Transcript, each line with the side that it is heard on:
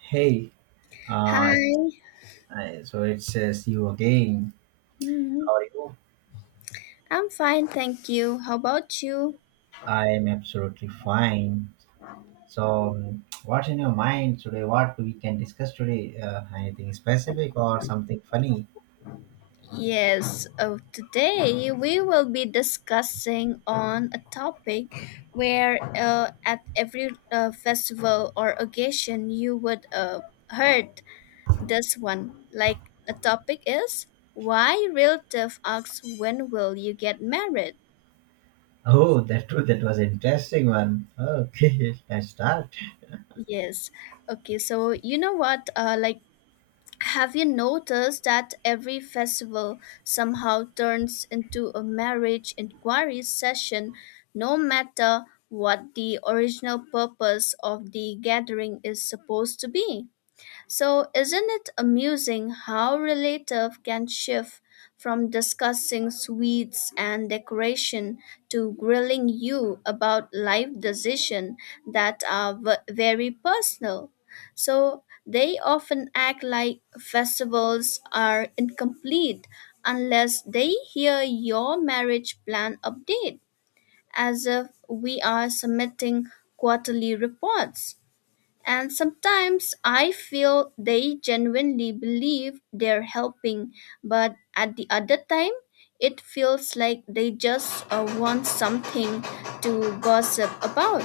right: Hey, uh,
left: Hi.
right: so it says you again.
left: Mm,
right: How are you?
left: I'm fine, thank you. How about you?
right: I am absolutely fine. So, what's in your mind today? What we can discuss today? Anything specific or something funny?
left: Yes, today we will be discussing on a topic where at every festival or occasion you would heard this one. Like a topic is why relative asks when will you get married?
right: Oh, that that was interesting one. Okay, let's start.
left: Yes. Okay, so you know what? Like Have you noticed that every festival somehow turns into a marriage inquiry session, no matter what the original purpose of the gathering is supposed to be? So, isn't it amusing how relative can shift from discussing sweets and decoration to grilling you about life decisions that are very personal? So, they often act like festivals are incomplete unless they hear your marriage plan update, as if we are submitting quarterly reports. And sometimes I feel they genuinely believe they're helping, but at the other time, it feels like they just want something to gossip about.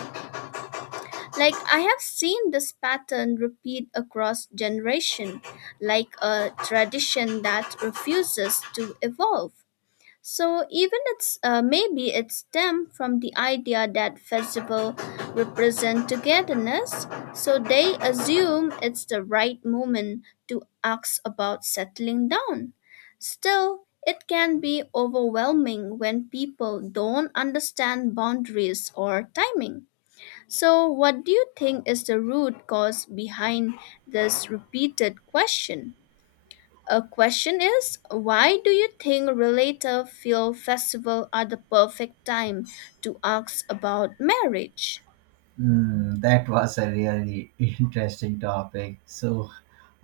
left: Like I have seen this pattern repeat across generation, like a tradition that refuses to evolve. So even it's maybe it stemmed from the idea that festival represent togetherness, so they assume it's the right moment to ask about settling down. Still, it can be overwhelming when people don't understand boundaries or timing. So, what do you think is the root cause behind this repeated question? A question is, why do you think related film festival are the perfect time to ask about marriage?
right: Mm, that was a really interesting topic. So,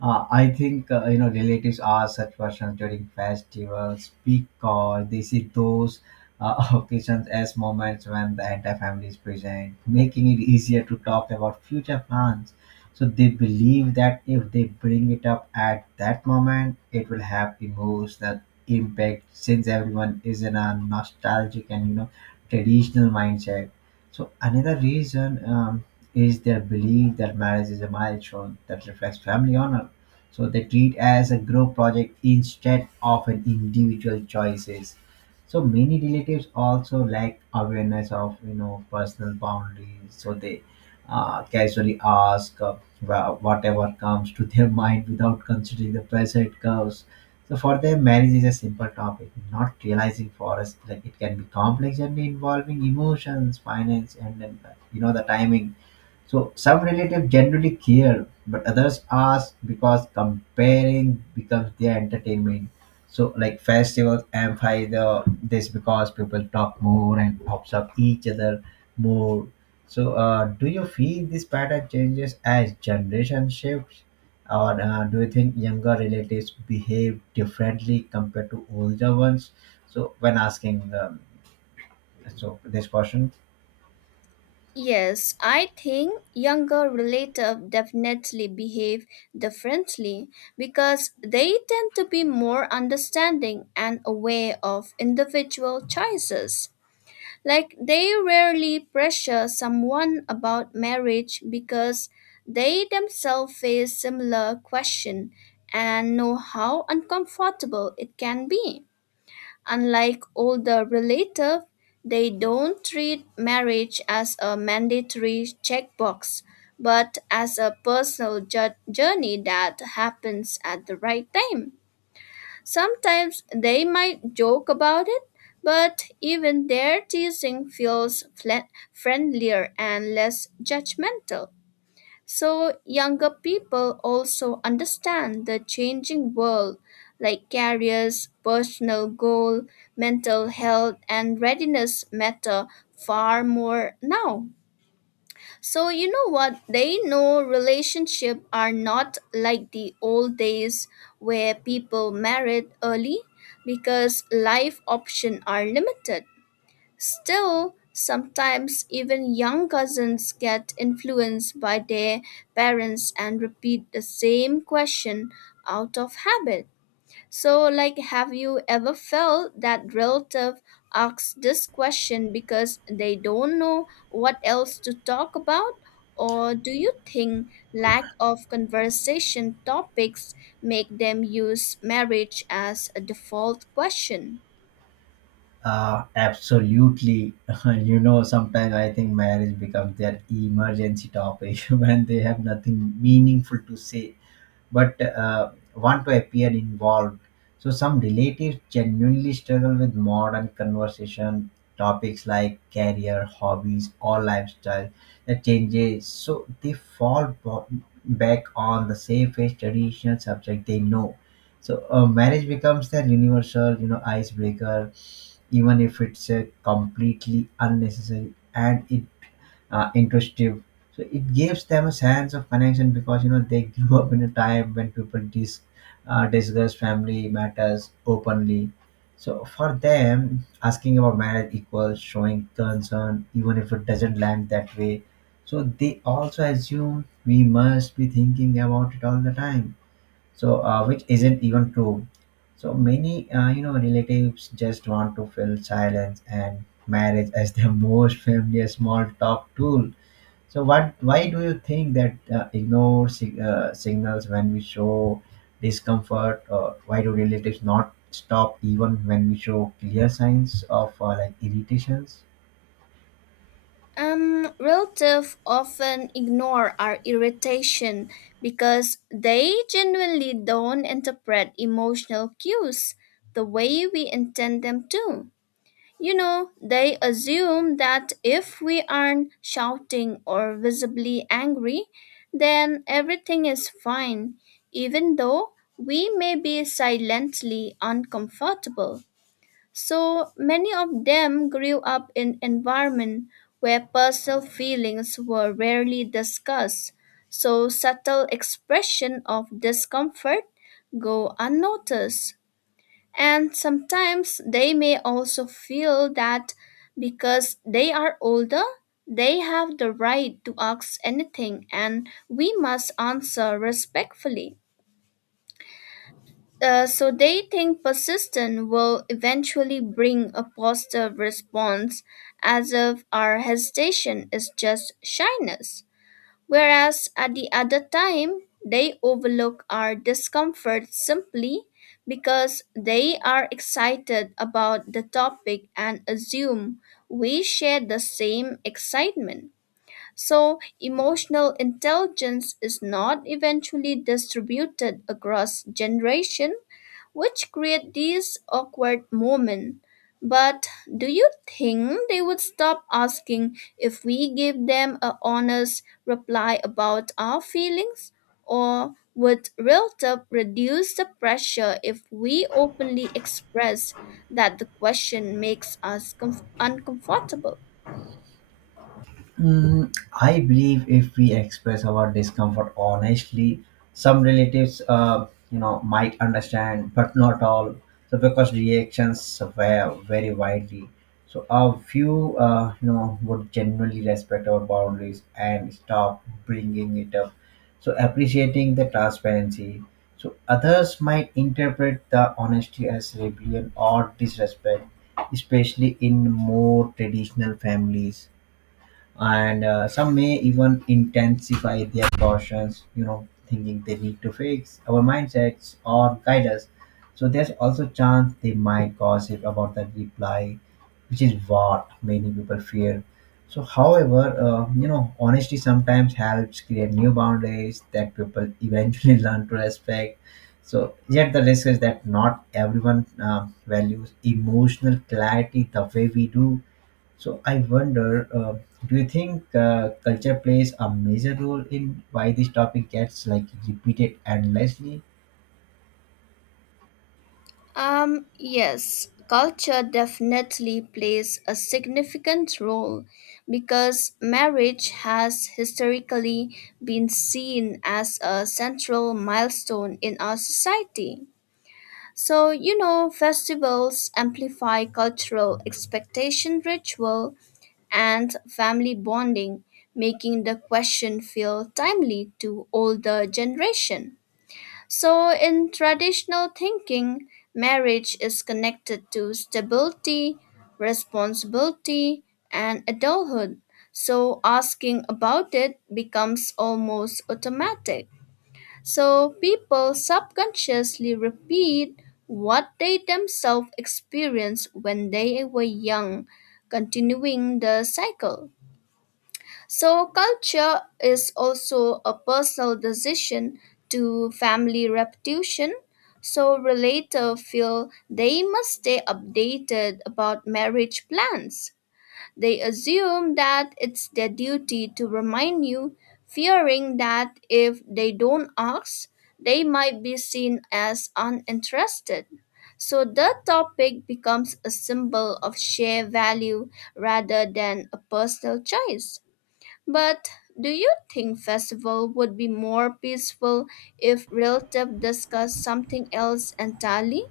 right: I think you know relatives ask such questions during festivals because they see those occasions as moments when the entire family is present, making it easier to talk about future plans. So they believe that if they bring it up at that moment, it will have emotional impact since everyone is in a nostalgic and you know traditional mindset. So another reason, is their belief that marriage is a milestone that reflects family honor. So they treat as a group project instead of an individual choices. So many relatives also lack awareness of you know personal boundaries. So they casually ask, whatever comes to their mind without considering the present curves. So for them, marriage is a simple topic, not realizing for us like it can be complex and involving emotions, finance, and then you know the timing. So some relatives generally care, but others ask because comparing becomes their entertainment. So like festivals amplify the this because people talk more and observe each other more. So do you feel this pattern changes as generation shifts, or do you think younger relatives behave differently compared to older ones? So when asking, so this question.
left: Yes, I think younger relative definitely behave differently because they tend to be more understanding and aware of individual choices. Like they rarely pressure someone about marriage because they themselves face similar question and know how uncomfortable it can be. Unlike older relatives, they don't treat marriage as a mandatory checkbox, but as a personal journey that happens at the right time. Sometimes they might joke about it, but even their teasing feels flat, friendlier and less judgmental. So younger people also understand the changing world, like careers, personal goal, mental health, and readiness matter far more now. So, you know what? They know relationships are not like the old days where people married early because life options are limited. Still, sometimes even young cousins get influenced by their parents and repeat the same question out of habit. So, like, have you ever felt that relative asks this question because they don't know what else to talk about? Or do you think lack of conversation topics make them use marriage as a default question?
right: Absolutely. You know, sometimes I think marriage becomes their emergency topic when they have nothing meaningful to say but want to appear involved. So, some relatives genuinely struggle with modern conversation topics like career, hobbies, or lifestyle that changes. So, they back on the safest traditional subject they know. So, marriage becomes their universal, you know, icebreaker even if it's a completely unnecessary and it intrusive. So it gives them a sense of connection because you know they grew up in a time when people discuss family matters openly. So for them, asking about marriage equals showing concern, even if it doesn't land that way. So they also assume we must be thinking about it all the time, so which isn't even true. So many, you know, relatives just want to fill silence and marriage as their most familiar small talk tool. So what why do you think that signals when we show discomfort, or why do relatives not stop even when we show clear signs of, like, irritations?
left: Relatives often ignore our irritation because they genuinely don't interpret emotional cues the way we intend them to. You know, they assume that if we aren't shouting or visibly angry, then everything is fine, even though we may be silently uncomfortable. So many of them grew up in environment where personal feelings were rarely discussed. So subtle expression of discomfort go unnoticed. And sometimes they may also feel that because they are older, they have the right to ask anything and we must answer respectfully. So they think persistence will eventually bring a positive response as if our hesitation is just shyness. Whereas at the other time, they overlook our discomfort simply because they are excited about the topic and assume we share the same excitement. So, emotional intelligence is not eventually distributed across generation, which create these awkward moments. But do you think they would stop asking if we give them a honest reply about our feelings? Or would real talk reduce the pressure if we openly express that the question makes us uncomfortable?
right: Mm, I believe if we express our discomfort honestly, some relatives, you know, might understand, but not all. So because reactions were very widely, so a few, you know, would genuinely respect our boundaries and stop bringing it up. So appreciating the transparency. So others might interpret the honesty as rebellion or disrespect, especially in more traditional families, and some may even intensify their cautions you know thinking they need to fix our mindsets or guide us. So there's also chance they might gossip about the reply, which is what many people fear. So however, you know, honesty sometimes helps create new boundaries that people eventually learn to respect. So yet the risk is that not everyone values emotional clarity the way we do. So I wonder, do you think culture plays a major role in why this topic gets like repeated endlessly?
left: Yes, culture definitely plays a significant role because marriage has historically been seen as a central milestone in our society. So, you know, festivals amplify cultural expectation ritual and family bonding, making the question feel timely to older generation. So, in traditional thinking, marriage is connected to stability, responsibility, and adulthood. So, asking about it becomes almost automatic. So, people subconsciously repeat what they themselves experienced when they were young, continuing the cycle. So, culture is also a personal decision to family reputation. So, relatives feel they must stay updated about marriage plans. They assume that it's their duty to remind you, fearing that if they don't ask, they might be seen as uninterested. So, the topic becomes a symbol of shared value rather than a personal choice. But do you think festival would be more peaceful if relative discuss something else entirely?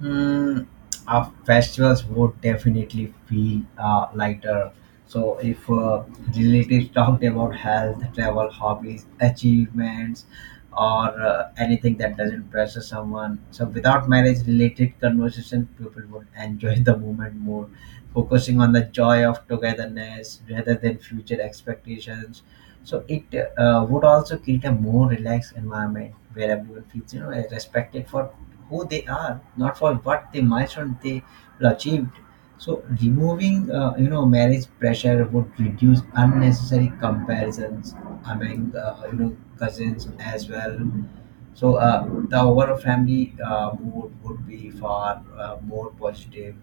right: Mm, our festivals would definitely feel lighter. So, if relatives talked about health, travel, hobbies, achievements, or anything that doesn't pressure someone, so without marriage related conversation, people would enjoy the moment more, focusing on the joy of togetherness rather than future expectations. So, it would also create a more relaxed environment where everyone feels you know respected for who they are, not for what they, milestone they will achieved. So removing, you know, marriage pressure would reduce unnecessary comparisons among, you know, cousins as well. So the overall family mood would be far more positive,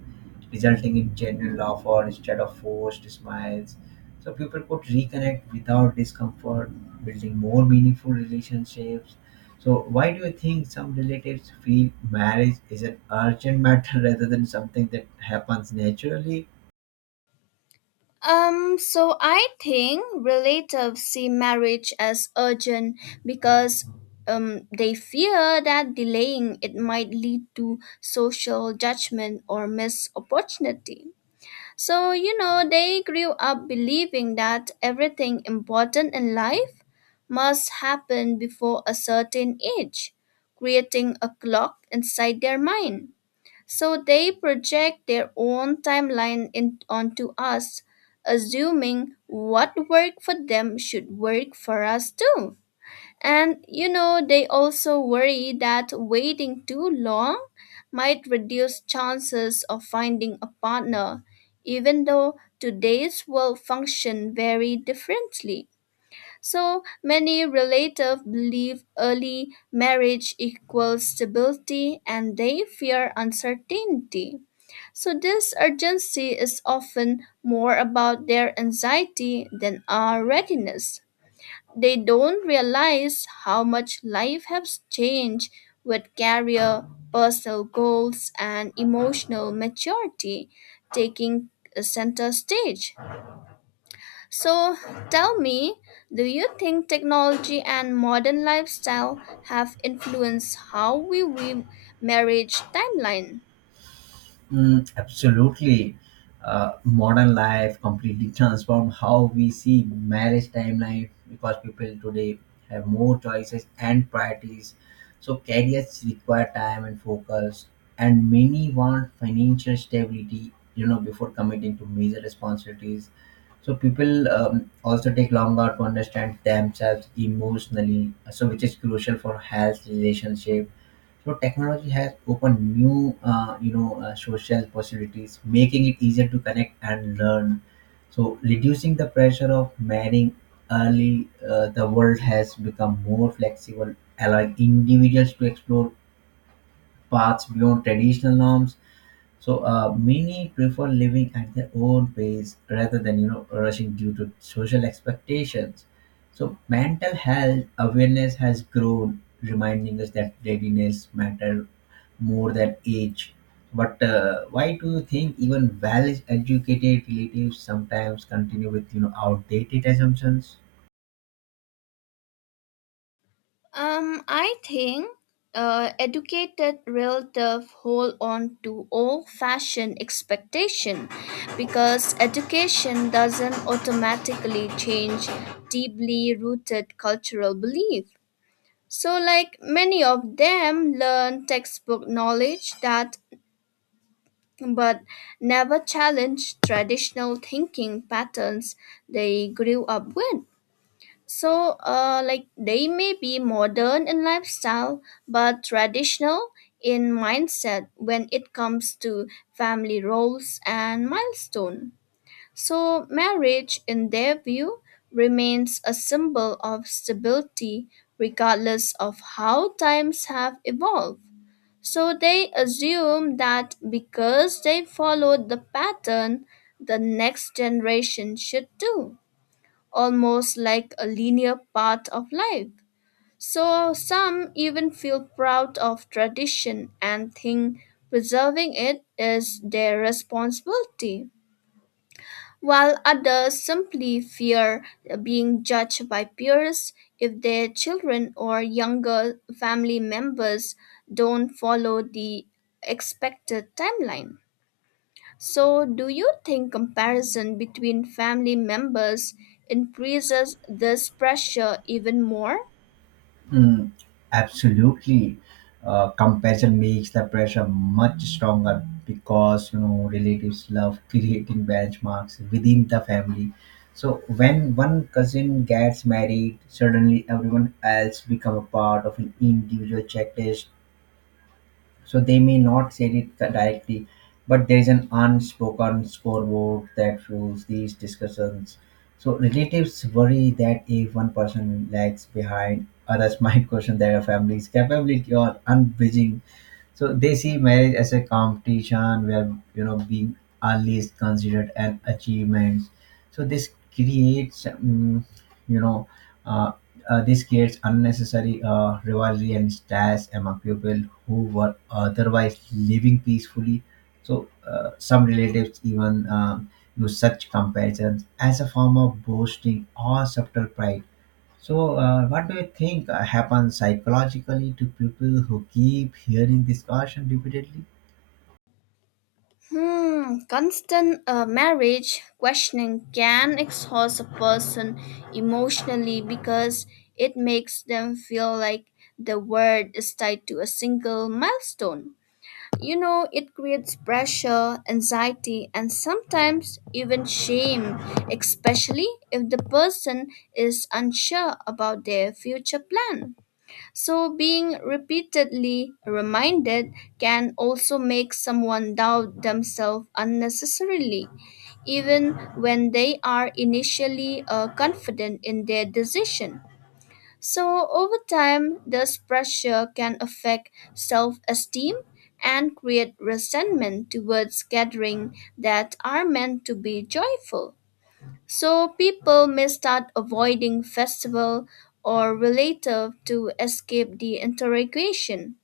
right: resulting in genuine laughter instead of forced smiles. So people could reconnect without discomfort, building more meaningful relationships. So why do you think some relatives feel marriage is an urgent matter rather than something that happens naturally?
left: So I think relatives see marriage as urgent because they fear that delaying it might lead to social judgment or missed opportunity. So, you know, they grew up believing that everything important in life must happen before a certain age, creating a clock inside their mind. So they project their own timeline in, onto us, assuming what worked for them should work for us too. And you know, they also worry that waiting too long might reduce chances of finding a partner, even though today's world function very differently. So many relatives believe early marriage equals stability and they fear uncertainty. So this urgency is often more about their anxiety than our readiness they don't realize how much life has changed with career, personal goals, and emotional maturity taking a center stage. So tell me, do you think technology and modern lifestyle have influenced how we view marriage timeline?
right: Mm, absolutely. Modern life completely transformed how we see marriage timeline because people today have more choices and priorities. So careers require time and focus, and many want financial stability, you know, before committing to major responsibilities. So people, also take longer to understand themselves emotionally, so which is crucial for health, relationship, so technology has opened new, you know, social possibilities, making it easier to connect and learn. So reducing the pressure of marrying early, the world has become more flexible, allowing individuals to explore paths beyond traditional norms. So many prefer living at their own pace rather than you know rushing due to social expectations. So mental health awareness has grown, reminding us that readiness matter more than age. But why do you think even well-educated relatives sometimes continue with you know outdated assumptions?
left: I think educated relative hold on to old-fashioned expectation because education doesn't automatically change deeply rooted cultural belief. So, like many of them learn textbook knowledge that but never challenge traditional thinking patterns they grew up with. So, like they may be modern in lifestyle, but traditional in mindset when it comes to family roles and milestone. So, marriage, in their view, remains a symbol of stability regardless of how times have evolved. So, they assume that because they followed the pattern, the next generation should too almost like a linear part of life. So some even feel proud of tradition and think preserving it is their responsibility, while others simply fear being judged by peers if their children or younger family members don't follow the expected timeline. So, do you think comparison between family members increases this pressure even more?
right: Mm, absolutely. Compassion makes the pressure much stronger because you know relatives love creating benchmarks within the family. So when one cousin gets married, suddenly everyone else become a part of an individual checklist. So they may not say it directly, but there is an unspoken scoreboard that fuels these discussions. So relatives worry that if one person lags behind, others might question their family's capability or unbridging. So they see marriage as a competition where you know being early is considered an achievement. So this creates, you know, uh, this creates unnecessary rivalry and stress among people who were otherwise living peacefully. So, some relatives even, use such comparisons as a form of boasting or subtle pride. So, what do you think happens psychologically to people who keep hearing this caution repeatedly?
left: Hmm, constant marriage questioning can exhaust a person emotionally because it makes them feel like the world is tied to a single milestone. You know, it creates pressure, anxiety, and sometimes even shame, especially if the person is unsure about their future plan. So, being repeatedly reminded can also make someone doubt themselves unnecessarily, even when they are initially confident in their decision. So, over time, this pressure can affect self esteem and create resentment towards gatherings that are meant to be joyful. So, people may start avoiding festival or relative to escape the interrogation.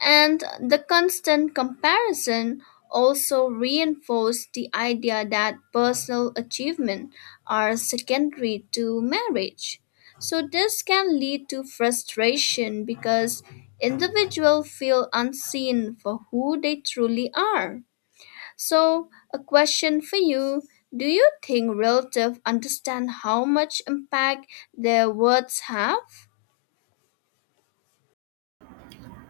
left: And the constant comparison also reinforced the idea that personal achievement are secondary to marriage. So this can lead to frustration because individuals feel unseen for who they truly are. So, a question for you, do you think relatives understand how much impact their words have?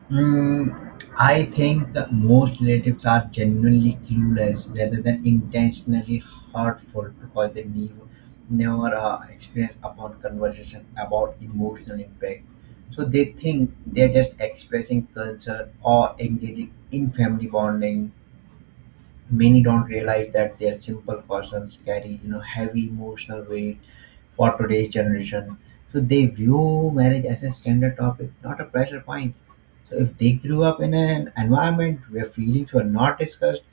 right: Mm, I think that most relatives are genuinely clueless rather than intentionally hurtful because they never experience upon conversation about emotional impact. So they think they're just expressing concern or engaging in family bonding. Many don't realize that their simple questions carry, you know, heavy emotional weight for today's generation. So they view marriage as a standard topic, not a pressure point. So if they grew up in an environment where feelings were not discussed,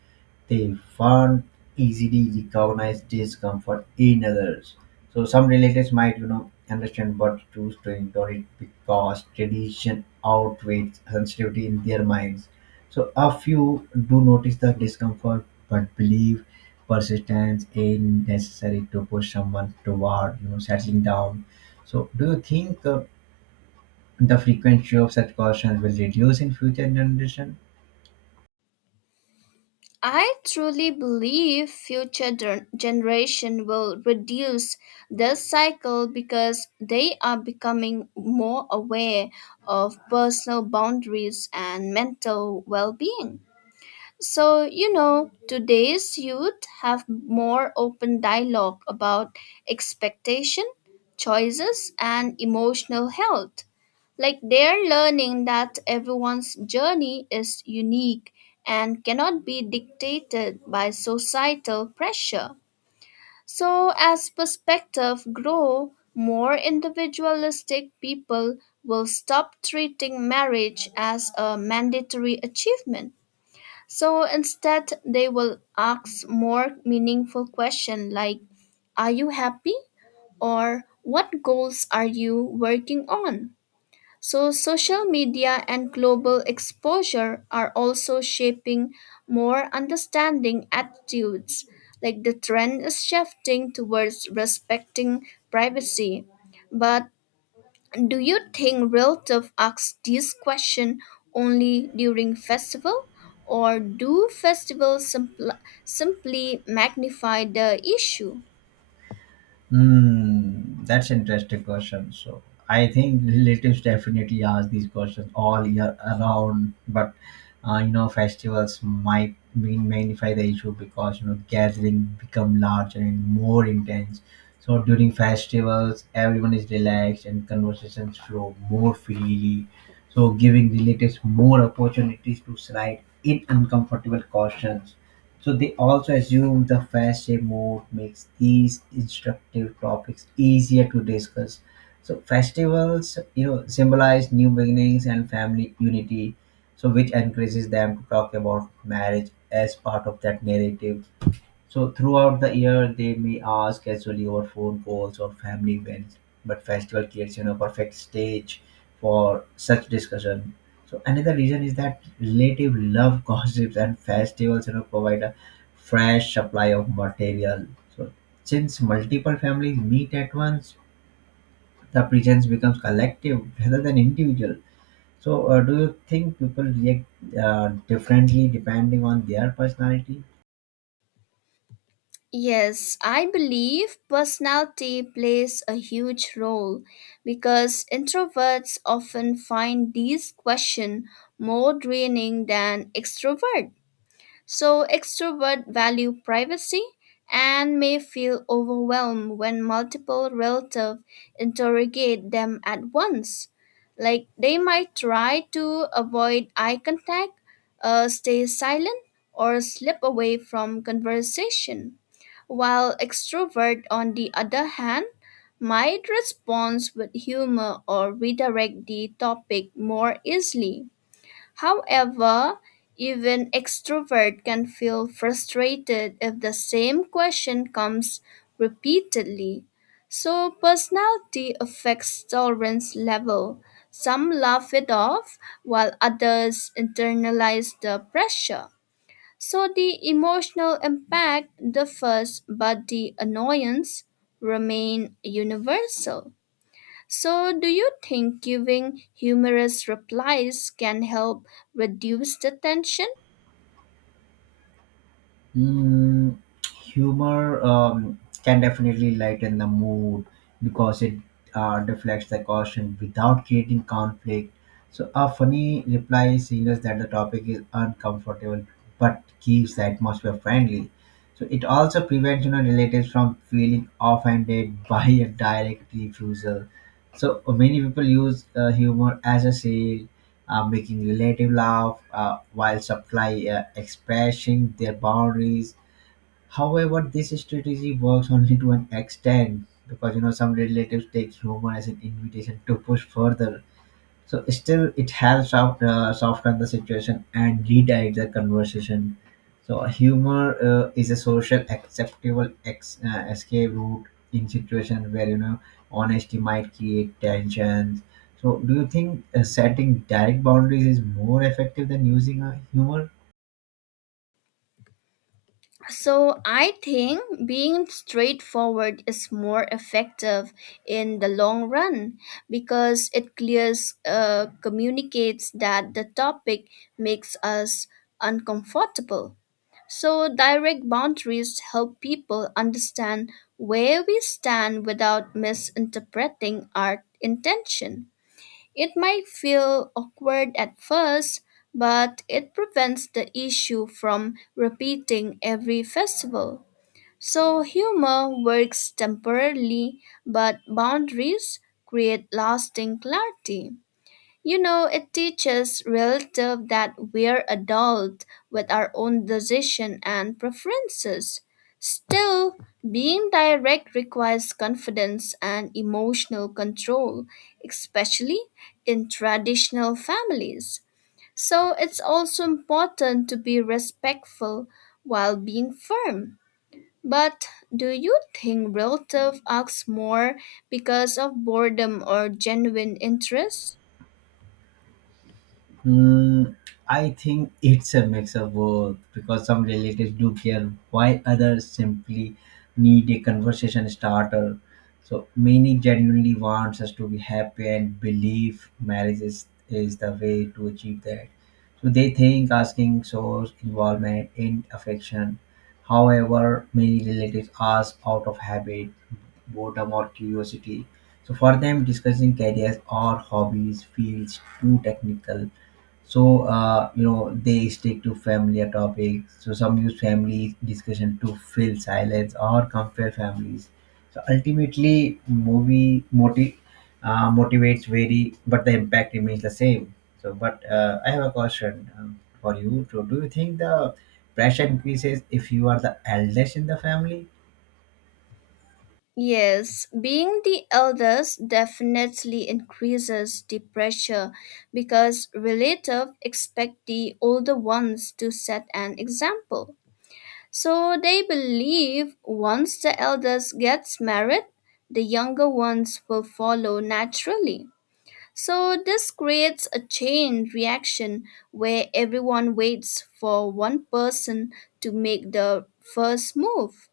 right: they found easily recognize discomfort in others. So some relatives might, you know, understand but choose to ignore it because tradition outweighs sensitivity in their minds. So a few do notice the discomfort but believe persistence is necessary to push someone toward, you know, settling down. So do you think the frequency of such cautions will reduce in future generation?
left: I truly believe future generation will reduce this cycle because they are becoming more aware of personal boundaries and mental well-being. So, you know, today's youth have more open dialogue about expectation, choices, and emotional health. Like they're learning that everyone's journey is unique and cannot be dictated by societal pressure. So, as perspective grow, more individualistic people will stop treating marriage as a mandatory achievement so instead, they will ask more meaningful questions like, are you happy? Or what goals are you working on? So, social media and global exposure are also shaping more understanding attitudes. Like the trend is shifting towards respecting privacy, but do you think relatives ask this question only during festival, or do festivals simply magnify the issue?
right: Hmm, that's interesting question. So I think relatives definitely ask these questions all year around, but you know festivals might mean magnify the issue because you know gathering become larger and more intense. So during festivals, everyone is relaxed and conversations flow more freely. So giving relatives more opportunities to slide in uncomfortable questions. So they also assume the Fache mode makes these instructive topics easier to discuss. So festivals, you know, symbolize new beginnings and family unity, so which encourages them to talk about marriage as part of that narrative. So throughout the year, they may ask casually over phone calls or family events, but festival creates you know perfect stage for such discussion. So another reason is that relative love gossips and festivals you know provide a fresh supply of material. So since multiple families meet at once, the presence becomes collective rather than individual. So do you think people react differently depending on their personality?
left: Yes, I believe personality plays a huge role because introverts often find these questions more draining than extroverts. So extrovert value privacy and may feel overwhelmed when multiple relatives interrogate them at once. Like they might try to avoid eye contact, stay silent, or slip away from conversation. While extrovert, on the other hand, might respond with humor or redirect the topic more easily. However, even extrovert can feel frustrated if the same question comes repeatedly. So, personality affects tolerance level. Some laugh it off while others internalize the pressure. So, the emotional impact differs, but the annoyance remain universal. So, do you think giving humorous replies can help reduce the tension?
right: Mm, humor, can definitely lighten the mood because it deflects the caution without creating conflict. So, a funny reply signals that the topic is uncomfortable but keeps the atmosphere friendly. So, it also prevents you know, relatives from feeling offended by a direct refusal. So, many people use humor as a shield, making relative laugh, while supply, expressing their boundaries. However, this strategy works only to an extent because you know some relatives take humor as an invitation to push further. So still, it has softened the situation and redied the conversation. So humor is a social acceptable escape route in situations where you know honesty might create tensions. So do you think setting direct boundaries is more effective than using a humor?
left: So, I think being straightforward is more effective in the long run because it clears, communicates that the topic makes us uncomfortable. So, direct boundaries help people understand where we stand without misinterpreting our intention. It might feel awkward at first, but it prevents the issue from repeating every festival. So humor works temporarily, but boundaries create lasting clarity. You know, it teaches relative that we're adult with our own decision and preferences. Still, being direct requires confidence and emotional control, especially in traditional families. So, it's also important to be respectful while being firm. But do you think relative acts more because of boredom or genuine interest?
right: Mm, I think it's a mix of both because some relatives do care while others simply need a conversation starter. So many genuinely wants us to be happy and believe marriage is the way to achieve that. So they think asking shows involvement in affection. However, many relatives ask out of habit, boredom or curiosity. So for them, discussing careers or hobbies feels too technical. So you know they stick to familiar topics. So some use family discussion to fill silence or compare families. So ultimately motivates vary but the impact remains the same. So but I have a question, for you. So do you think the pressure increases if you are the eldest in the family?
left: Yes, being the eldest definitely increases the pressure because relatives expect the older ones to set an example. So they believe once the eldest gets married, the younger ones will follow naturally. So this creates a chain reaction where everyone waits for one person to make the first move.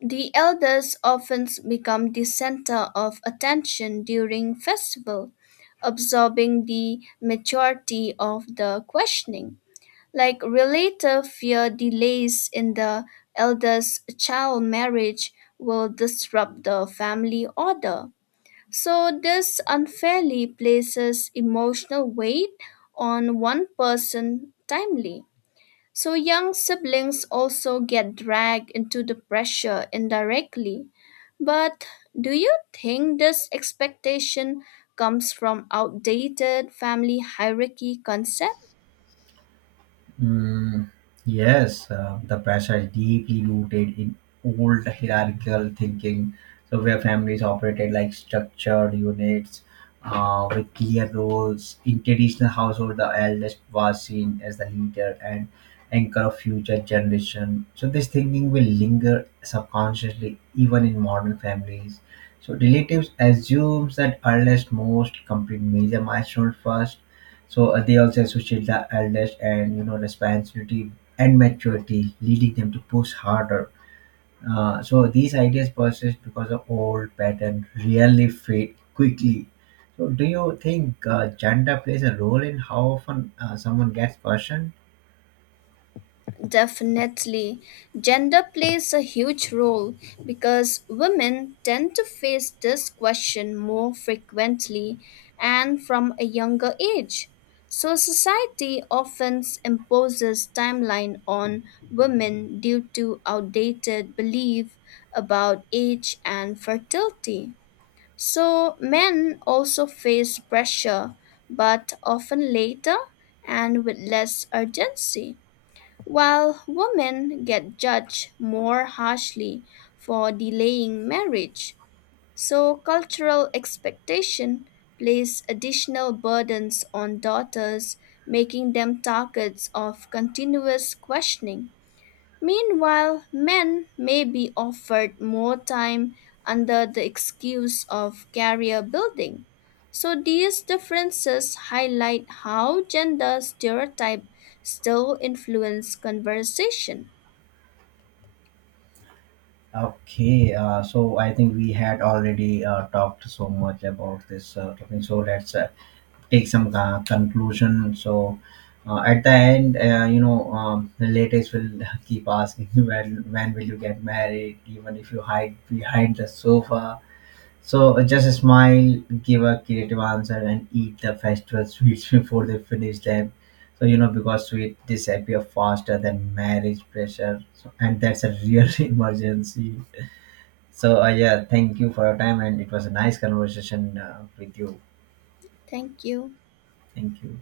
left: The elders often become the center of attention during festival, absorbing the majority of the questioning. Like relative fear delays in the elders' child marriage will disrupt the family order. So this unfairly places emotional weight on one person timely. So young siblings also get dragged into the pressure indirectly. But do you think this expectation comes from outdated family hierarchy concept?
right: Mm, yes, the pressure is deeply rooted in old hierarchical thinking, so where families operated like structured units with clear roles. In traditional household, the eldest was seen as the leader and anchor of future generation. So this thinking will linger subconsciously even in modern families. So relatives assumes that eldest most complete major milestones first. So they also associate the elders and you know responsibility and maturity, leading them to push harder. So these ideas persist because of old pattern really fade quickly. So do you think gender plays a role in how often someone gets questioned?
left: Definitely. Gender plays a huge role because women tend to face this question more frequently and from a younger age. So society often imposes timeline on women due to outdated belief about age and fertility. So men also face pressure but often later and with less urgency. While women get judged more harshly for delaying marriage, so cultural expectation place additional burdens on daughters, making them targets of continuous questioning. Meanwhile, men may be offered more time under the excuse of career building. So these differences highlight how gender stereotype still influence conversation.
right: Okay, so I think we had already talked so much about this topic. So let's, take some conclusion. So at the end, you know, relatives will keep asking you when will you get married, even if you hide behind the sofa. So just smile, give a creative answer, and eat the festival sweets before they finish them. So you know because sweet disappear faster than marriage pressure, so, and that's a real emergency. So yeah, thank you for your time, and it was a nice conversation with you.
left: Thank you.
right: Thank you.